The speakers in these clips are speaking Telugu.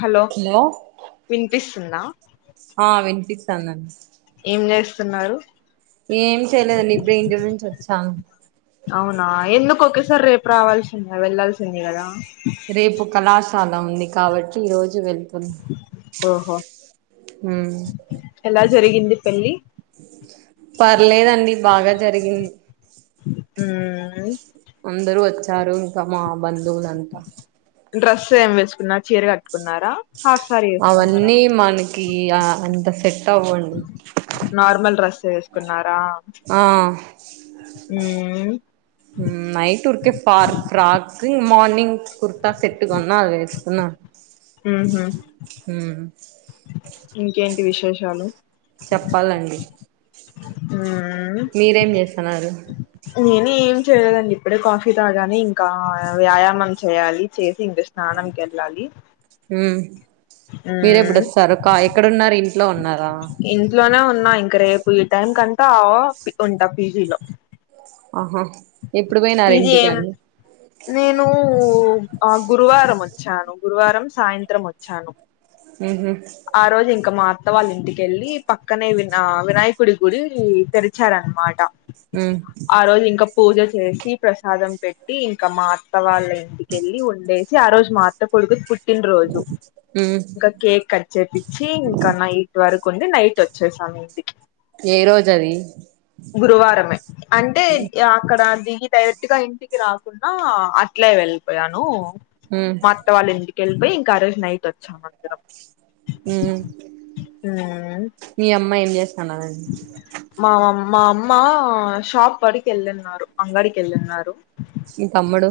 హలో వినిపిస్తుంద ఆ వినిపిస్తాంది అన్ తున్నారు ఏం చేయలేదండి ఇప్పుడే ఇంటి నుంచి వచ్చా అవునా ఎందుకు ఒకేసారి రేపు రావాల్సింది వెళ్ళల్సింది కదా రేపు కళాశాల ఉంది కాబట్టి ఈ రోజు వెళ్తుంన ఓహో హు ఎలా జరిగింది పెళ్లి పర్లేదండి బాగ జరిగింది ఊ అందరూ వచ్చారు ఇంకా మా బంధువులంతా డ్రెస్ ఏమి వేసుకున్న చీర కట్టుకున్నార అవన్నీ మనకి అంత సెట్ అవ్వండి డ్రస్ వేసుకున్న ఆ ఊ night Uikey far frock morning kurta set గొన్న అది వేసుకున్నా ఉ హు ఉమ్ ఇంకేంటి విశేషాలు చెప్పాలండి మీరేం చేస్తున్నారు నేనే చేయలేదండి ఇప్పుడే కాఫీ తాగాను ఇంకా వ్యాయామం చేయాలి చేసి ఇంక స్నానం కేళ్ళాలి మీరేప్పుడొస్తారు కా ఎక్కడున్నారు ఇంట్లో ఉన్నారా ఇంట్లోనే ఉన్నా ఇంక రేపు ఈ టైం కంతా ఉంటా పీజీలో ఆహా ఎప్పుడు పోయినారు పిజి ఇంటికి ఎం అండి నేను ఆ గురువారం వచ్చాను గురువారం సాయంత్రం వచ్చాను ఉహు ఆ రోజు ఇంకా మా అత్త వాళ్ళ ఇంటికెళ్ళి పక్కనే వి వినాయకుడి గుడి తెరిచారనమాట మ్ ఆ రోజు ఇంకా పూజ చేసి ప్రసాదం పెట్టి ఇంకా మాత్త వాళ్ళ ఇంటికెల్లి ఉండేసి ఆ రోజు మాత్త కొడుకుది పుట్టిన రోజు ఉమ్ ఇంకా కేక్ కట్ పించి ఇంకా నైట్ వరకు ఉండి నైట్ వచ్చేసాం ఇంటికి ఏ రోజు అది గురువారమే అంటే అక్కడ దిగి డైరెక్ట్గా ఇంటికి రాకుండా అట్లే వెళ్ళిపోయాను ఉమ్ మా అత్త వాళ్ళ ఇంటికెళ్ళిపోయి ఇంకా ఆ రోజు నైట్ వచ్చాం అందరం ఉమ్, మీ అమ్మా ఏం చేస్తాన మామ్ మా అమ్మ షాప్ కాడికి వెళ్ళిన్నారు అంగడికి వెల్లిన్నారు ఇ తమ్ముడు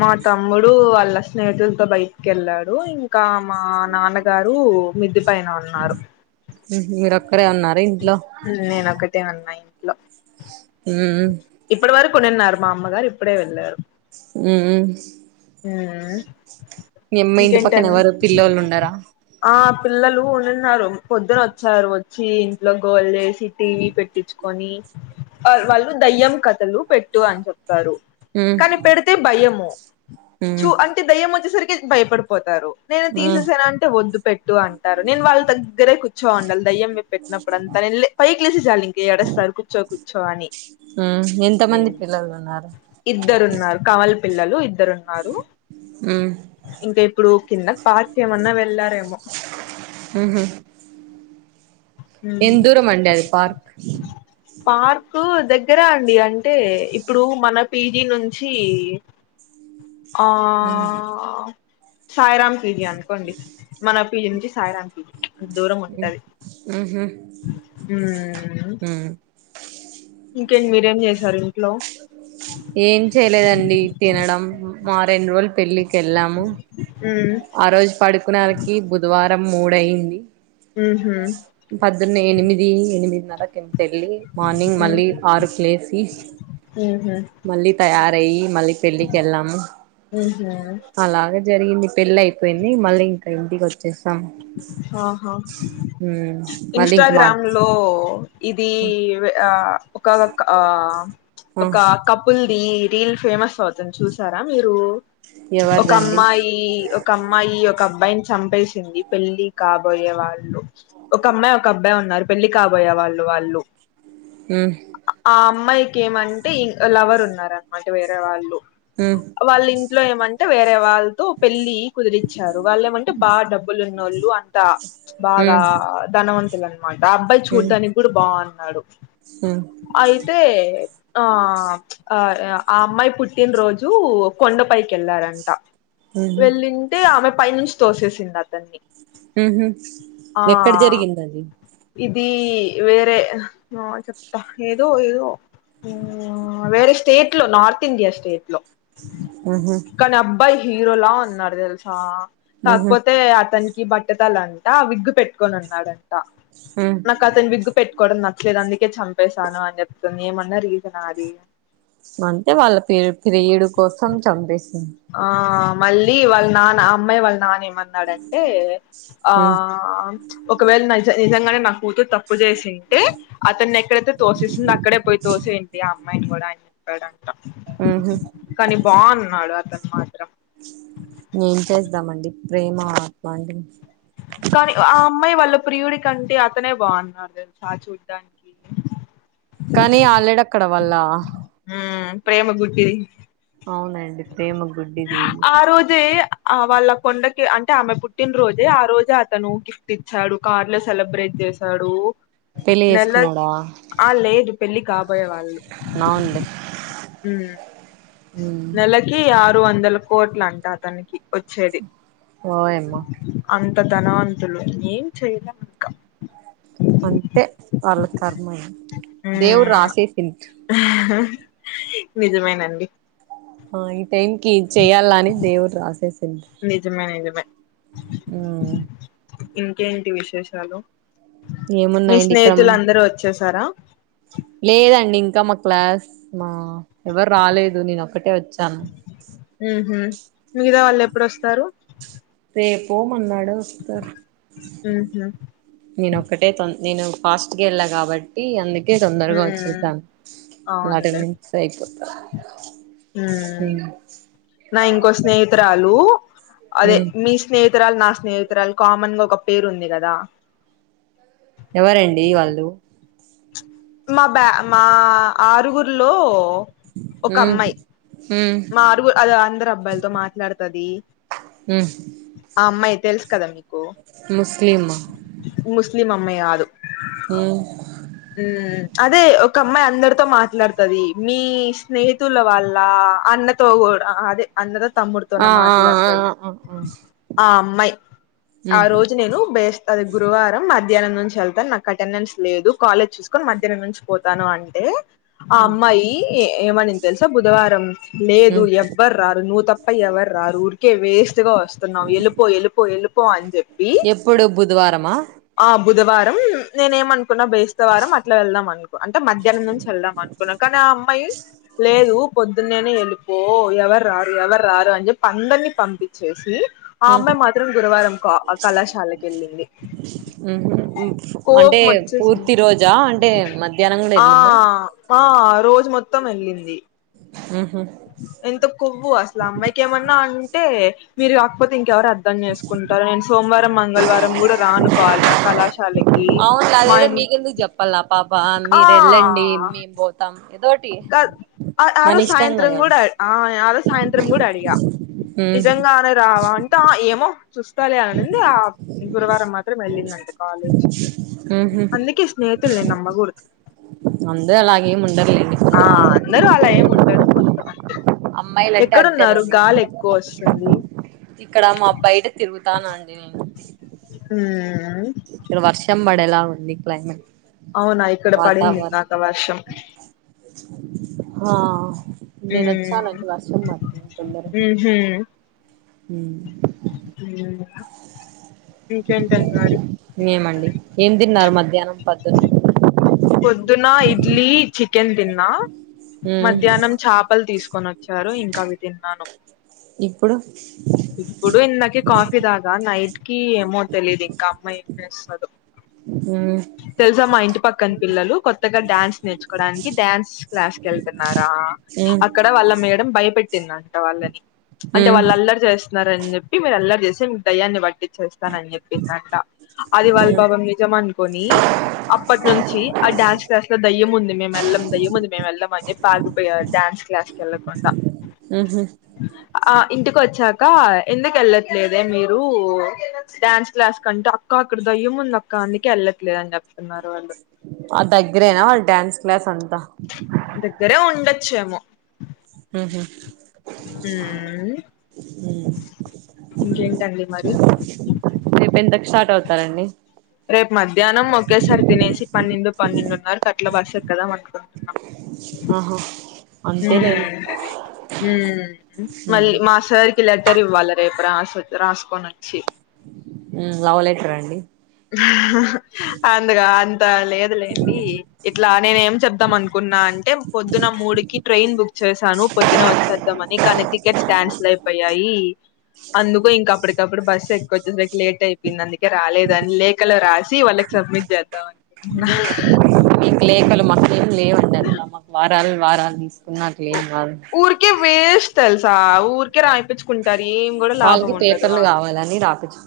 మా తమ్ముడు వాళ్ళ స్నేహితులతో బయటికి కేళ్ళాడు ఇంకా మా నాన్నగారు రు మిద్ది పైన ఉన్నారు ఉహు మీరొక్కరే ఉన్నారా ఇంట్లో నేనొక్కటే ఉన్నా ఇంట్లో ఉ ప్పునీన్నారు మా అమ్మ గారు ఇప్పుడే వెళ్ళారు ఉ ఇంటి పక్కన ఇంకేంటండి ఎవరు పిల్లోళ్ళు ఉండరా ఆ పిల్లలు ఉండిన్నారు పొద్దున వచ్చారు వచ్చి ఇంట్లో గోల చేసి టీవీ పెట్టించుకొని వాళ్ళు దయ్యం కథలు పెట్టు అని చెప్ ప్పారు ఉమ్ కానీ పెడితే భయము ఉమ్ చూ అంటే దయము వచ్చేరికి భయపడిపోతారు నేను ఉమ్ తీసేసేన అంటె వద్దు పెట్టు అంటారు నేను వాళ్ళ దగ్గరే కూర్చో ఉండాలి దయ్యంవే పెట్టినప్పుడు అంతా నే పైకి లేేసే చాలి ఇంక ఏడేస్తాడు కూర్చో కూర్చో అని ఉ ఎంత మంది పిల్లలు ఉన్నారు ఇద్దరున్నారు కావాలి పిల్లలు ఇద్దరున్నారు ఉమ్ ఇంకా ఇప్పుడు కింద పార్క్ ఏమన్నా వెళ్లారేమో ఉహు ఎంత దూరం అండి అది పార్క్ పార్కు దగ్గర అండి అంటే ఇప్పుడు మన పీజీ నుంచి ఆ సాయిరాం పిజీ అనుకోండి మన పీజీ నుంచి సాయిరాం పిజీ ఉహు ఉ ఉమ్ ఇంకేంటి మీరేం చేసారు ఇంట్లో ఏం చేయలేదండి తినడం మా రెండు రోజులు పెళ్ళికి వెళ్ళాము మ్మ్ ఆ రోజు పడుకునానికి బుధవారం మూడు అయింది మ్మ్ హ్మ్ ప్రొద్దున్నే ఎనిమిది ఎనిమిదిన్నరకు ఎ పెళ్ళి మార్నింగ్ మళ్ళీ ఆరు కి లేసి ఉ మళ్ళీ తయారయి మళ్ళీ పెళ్లికెళ్ళము మ్మ్ హ్మ్ అలాగే జరిగింది పెళ్లి అయిపోయింది మళ్ళీ ఇంకా ఇంటికి వచ్చేసి ఆహా ఉమ్ మళ్ళీ ఇంక మా ఇన్స్టాగ్రామ్ లో ఇది ఒక ఒకనొక ఆ ఒక కపుల్ ఈ రీల్ ఫేమస్ అవుతుంది చూసారా మీరు ఒక ఎవరిదండి అమ్మాయి ఒక అమ్మాయి ఒక అబ్బాయిని చంపేసింది పెళ్లి కాబోయే వాళ్ళు ఒక అమ్మాయి ఒక అబ్బాయి ఉన్నారు పెళ్లి కాబోయే వాళ్ళు వాళ్ళు హు ఆ అమ్మాయికి ఏమంటే ఇం లవర్ ఉన్నారు అనమాట వేరే వాళ్ళు ఉ వాళ్ళ ఇంట్లో ఏమంటే వేరే వాళ్ళతో పెళ్ళి కుదిరిచ్చారు వాళ్ళ ఏమంటే బాగా డబ్బు ఉన్నోళ్ళు అంట బాగా ఉమ్ ధనవంతుల అనమాట అబ్బాయి ఉమ్ చూడడాానికి కూడా బాగు నాడు ఉమ్ అయితే ఆ ఆ ఆ అమ్మాయి పుట్టిన రోజు కొండపైకి వెళ్లారంట ఉహు వెళ్ళింటే ఆమె పై నుంచి తోసేసింది అతన్ని ఉహు ఎక్కడ ఆ జరిగింది అది ఇది వేరే చెప్తా ఏదో ఏదో వేరే స్టేట్ లో నార్త్ ఇండియా స్టేట్ లో ఉహు కానీ అబ్బాయి హీరోలా ఉన్నాడు తెలుసా ఉహు కాకపోతే అతనికి బట్టతల అంట విగ్గు పెట్టుకని ఉన్నాడంట ఉ నాకు అతను విగ్గు పెట్టు కోవడం నచ్చలేదు అందుకే చంపేశాను అని చెప్తుంది ఏమన్నా రీజన్ అది అంటే వాళ్ళ ప్రీ ప్రియుడు కోసం చంపేసింది ఆ మళ్ళీ వాళ్ళ నాన్న అమ్మాయి వాళ్ళ నాన్న ఏమన్నాడంటే ఆ ఉ ఒకవేళ నిజ నిజంగానే నా కూతురు తప్పు తప్పు చేసింటే అతన్ని ఎక్కడైతే తోసేసింధో అక్కడే పోయి తోసెయ్ అండి ఆ అమ్మాయిని కూడా అనీ చెప్పాడంట ఉహు కానీ బాగున్నాడు అతను మాత్రం ఏం చేద్దామండి ప్రేమ అట్లాడిది కానీ ఆ అమ్మాయి వాళ్ళ ప్రియుడి కంటే అతనే బాగున్నాడు తెలుసా చూడ్డానికి కానీ ఆల్రెడీ అక్కడ వాళ్ళ ఉ ప్రేమ గుడ్డిది అవునండి ప్రేమ గుడ్డిది ఆ రోజే ఆ వాళ్ళ కొండకి అంటే ఆమె పుట్టినరోజే ఆ రోజే అతను గిఫ్ట్ ఇచ్చాడు కార్ లో సెలబ్రేట్ జేశాడు పెళ్లి నెల చేసుకున్నాడా ఆ లేదు పెళ్లి కాబోయే వాళ్ళు అవునులే ఉ నెలకి ఆరు ఆరు వందల కోట్ల అంట అతనికి వచ్చేది వాయమ్మో అంత ధనవంతులు ఏం చేయలేం ఇంకా అంతే వాళ్ళ కర్మయ్య దేవుడు మ్మ్ రాసేసిండు నిజమేనండి ఆ ఈ టైం కి ఇది చెయ్యాలని దేవుడు రాసేసిండు నిజమే నిజమే ఆ ఇంకేంటి విశేషాలు మీ ఏమున్నాయండి ఇక్కడమ్ స్నేహితులు అందరూ వచ్చేసారా లేదండి ఇంకా ఇంకా మా క్లాస్ మా ఎవరు రాలేదు నేను ఒక్కటే వచ్చ ఆహ మిగతా వాళ్ళు ఎప్పుడుస్తారు రేపో మరున్నాడో వస్తరు ఆహ తొ నేను ఫాస్ట్ గెల్ల కాబట్టి అందుక తొందరగా మ్మ్ వచ్చేసాను వార్డెన్ అవునులే నుంచి సైకో ఉమ్ అ నా ఇంకో స్నేహితురాలు అదే ఉమ్ మీ స్నేహి తురాలు నా స్నేహితురాలు కామన్ గా ఒక పేరు ఉంది కదా ఎవరండి వాళ్ళు మా బ్యా మా ఆరుగురిలో ఆ మారుగురు అది అందరు అబ్బాయిలతో మాట్లాడుతది ఉమ్ ఆ అమ్మాయి తెలుసు కదా మీకు ముస్లిమ్ ఇది మమ్మీ కాదు మ్మ్ అదే ఒక అమ్మాయి అందరితో మాట్లాడుతది మీ స్నేహితుల వాళ్ల అన్నతో కూడా అదే అన్నతో తమ్ముడితోన ఆ ఆ ఆ మాట్లాడుతది ఆ ఆ ఆ అమ్మాయి ఆ ఉమ్ రోజు నేను బేస్తది గురువారం మద్ మధ్యాహ్నం నుంచి వెళ్తాను నాకు అటెండెన్స్ లేదు కాలేజ్ చూసుకొని మధ్యాహ్నం నుంచి పోతాను అంటే ఆ ఉమ్ అమ్మాయి ఏమనింది తెలుసా బుధవారం లేదు ఉమ్ ఎవ్వరు రారు నువ్వు తప్ప ఎవ్వరు రారు ఊరుకే వేస్ వస్తున్నావు వెళ్ళిపో వెళ్ళిపో వెళ్ళిపో అని చెప్పి ఎప్పుడు బుధవారమా ఆ బుధవారం నేనే ఏమనుకున్నా బేస్తవారం అట్లా వెళ్దాం అనుకున్నా అంటే మధ్యాహ్నం నుంచి వెళ్దాం అనుకున్నాం కానీ ఆ అమ్మాయి లేదు పొద్దు నేనే వెళ్ళిపో ఎవరు రారు ఎవరు రారు అని చెప్పి అందరిని పంపించేసి ఆ ఉమ్ అమ్మాయి మాత్రం గురువారం కళాశాలకి వెళ్ళింది అంటే కోపమాచ్చేసింది పూర్తి రోజా అంటే మధ్యాహ్నం కూడా ఆ వెళ్ళిందా ఆ రోజు మొత్తం వెళ్ళింది ఎంత కొవ్వు అసలు అమ్మాయికి ఏమన్నా అంటే మీరు కాకపోతే ఇంకెవరు అ అర్థం చేసుకుంటారు నేను సోమవారం మంగళవారం కూడా రానుకోవాలి ఆ కళాశాలకి అవును లే మా అదేదో ఇం మీకెందుకు చెప్పాలా పాప మీరు వెళ్ళండి మేం పోతాం ఏదోటి కాదు ఆ మన ఆరోజు ఇష్టం సాయంత్రం కదా కూడా ఆ ఆరో సాయంత్రం కూడా అడిగా నిజంగానే రావా అంటే ఏమో చూస్త లే అనింది ఆ గురువారం మాత్రం వెళ్ళిందింట కాలేజీ అందుకే స్నేహితులు నమ్మ కూడదు అందరూ అలాగేమ్ ఉండరులెండి ఆ అందరూ అలా ఏం ఉండరు కొంతమంది అమ్మాయిలంటే ఎక్కడున్నారు అంతేనండి గాలి ఎక్కువ వస్తుంది ఇక్కడ మా బయట తిరుగుతానండి నేను మ్ ఎలా ఉన్నంది క్లైమేట్ అవునా ఇక్కడ పడింది ఇందాక వర్షం ఆా మ్ మ్ హు మ్ మ్ ఏమండి ఏం తిన్నారు మధ్యాహ్నం పద్దులు పొద్దునా ఇడ్లీ చికెన్ తిన్నా మ్మ్ మధ్యాహ్నం చపలు తీసుకొని వచ్చారు ఇంకా అవి తిన్నాను ఇప్పుడు ఇప్పుడు ఇందకే కాఫీ తకా నైట్ కి ఏమో తెలిదు ఇం క అమ్మ ఇస్తదో మ్మ్ తెలుసా మా ఇంటి పక్కన పిల్లలు కొత్తగా డాన్స్ నేర్చుకోడానికి డ్యాన్స్ క్లాస్కి వెళ్తున్నారు మ్మ్ అక్కడ వాళ్ళ మేడం భయపెట్టిందంట వాళ్ళని అంటే మ్మ్ వాళ్ళు అల్లరి చేస్ ారని చెప్పి మీరు అల్లరి చేసి మీకు దయ్యాన్ని బట్టి చేస్తానని చెప్పిందంట అది వాళ్ళు పాపం నిజమను కోని అప్పటి నుంచి ఆ డ్యాన్స్ క్లాస్ లో దయ్యం ఉంది మే మెల్లం దయ్యి ఉంది మే మేల్లం అని ఆగిపోయారు డన్స్ క్లాస్కి వెళ్ళకుండా మ్మ్ మ్మ్ ఆ ఇంటికోచ్చా క ఎందుకు వెళ్ళట్లేదే మీరు డ్యాన్స్ క్లాస్కు అంటే అక్క అక్కడ దయ్యముందక్క అందు కే ఏళ్లట్లేదని చెప్ ఆ దగ్గరేనా వాళ్ళ డ్యాన్స్ క్లాస్ అ దగ్గరే ఉండొచ్చేమో మ్ హు ఉమ్ మ్ ఇంకేంటండి మరి రేపు ఎంతకు స్టార్ట్ అవుతారండి రేపు మధ్యాహ్నం ఒకేసారి తినేసి పన్నెండు పన్నెండున్నారకు అట్లా బస్సు ఎక్కుదాం అనుకుంటున్నా ఆహా మ్ అంతేలేండి మ్ మ్మ్ మల్లి మా సర్ కి లే టరివ్వాలే రేపు రాసు రాసుకోనోచ్చి మ్ లవ్ లెటర అండి అందుగా అం లేదులేండి ఇట్లా నేను ఏం చెప్దాం అనుకున్నా అంటే పొద్దున మూడుకి ట్రైన్ బుక్ చేసాను పొద్దున వచ్చేద్దాంమని కానీ టికెట్స్ క్యాన్సిల్ అయిపోయాయి అందుకు ఇంకా అప్పటి కప్పుడు బస్ ఎక్కి వచ్చేసరికి లేట్ అయిపోయింది అందుకే ర దాని లేఖలో రాసి వాళ్ళకి సబ్మిట్ చేద్దామని ఉండవండి అట్లా మాకు వారాలు వారాలు తీసుకున్నట్లేం కాదు త ఊరికే రాపిచ్చుకుంటారు ఏం కూడా లాభం వాళ్ళకి ఉండదు పేపర్లు కావాలని రాపిచ్చు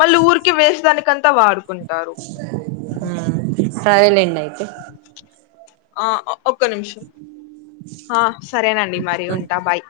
మళ్ళీ ఊరికే వేస్ట్ దానికంతా వాడుకుంటారు సరే లేండి అయితే ఆ ఒక్క నిమిషం అ సరేనండి మరి మ్మ్ ఉంటా బాయ్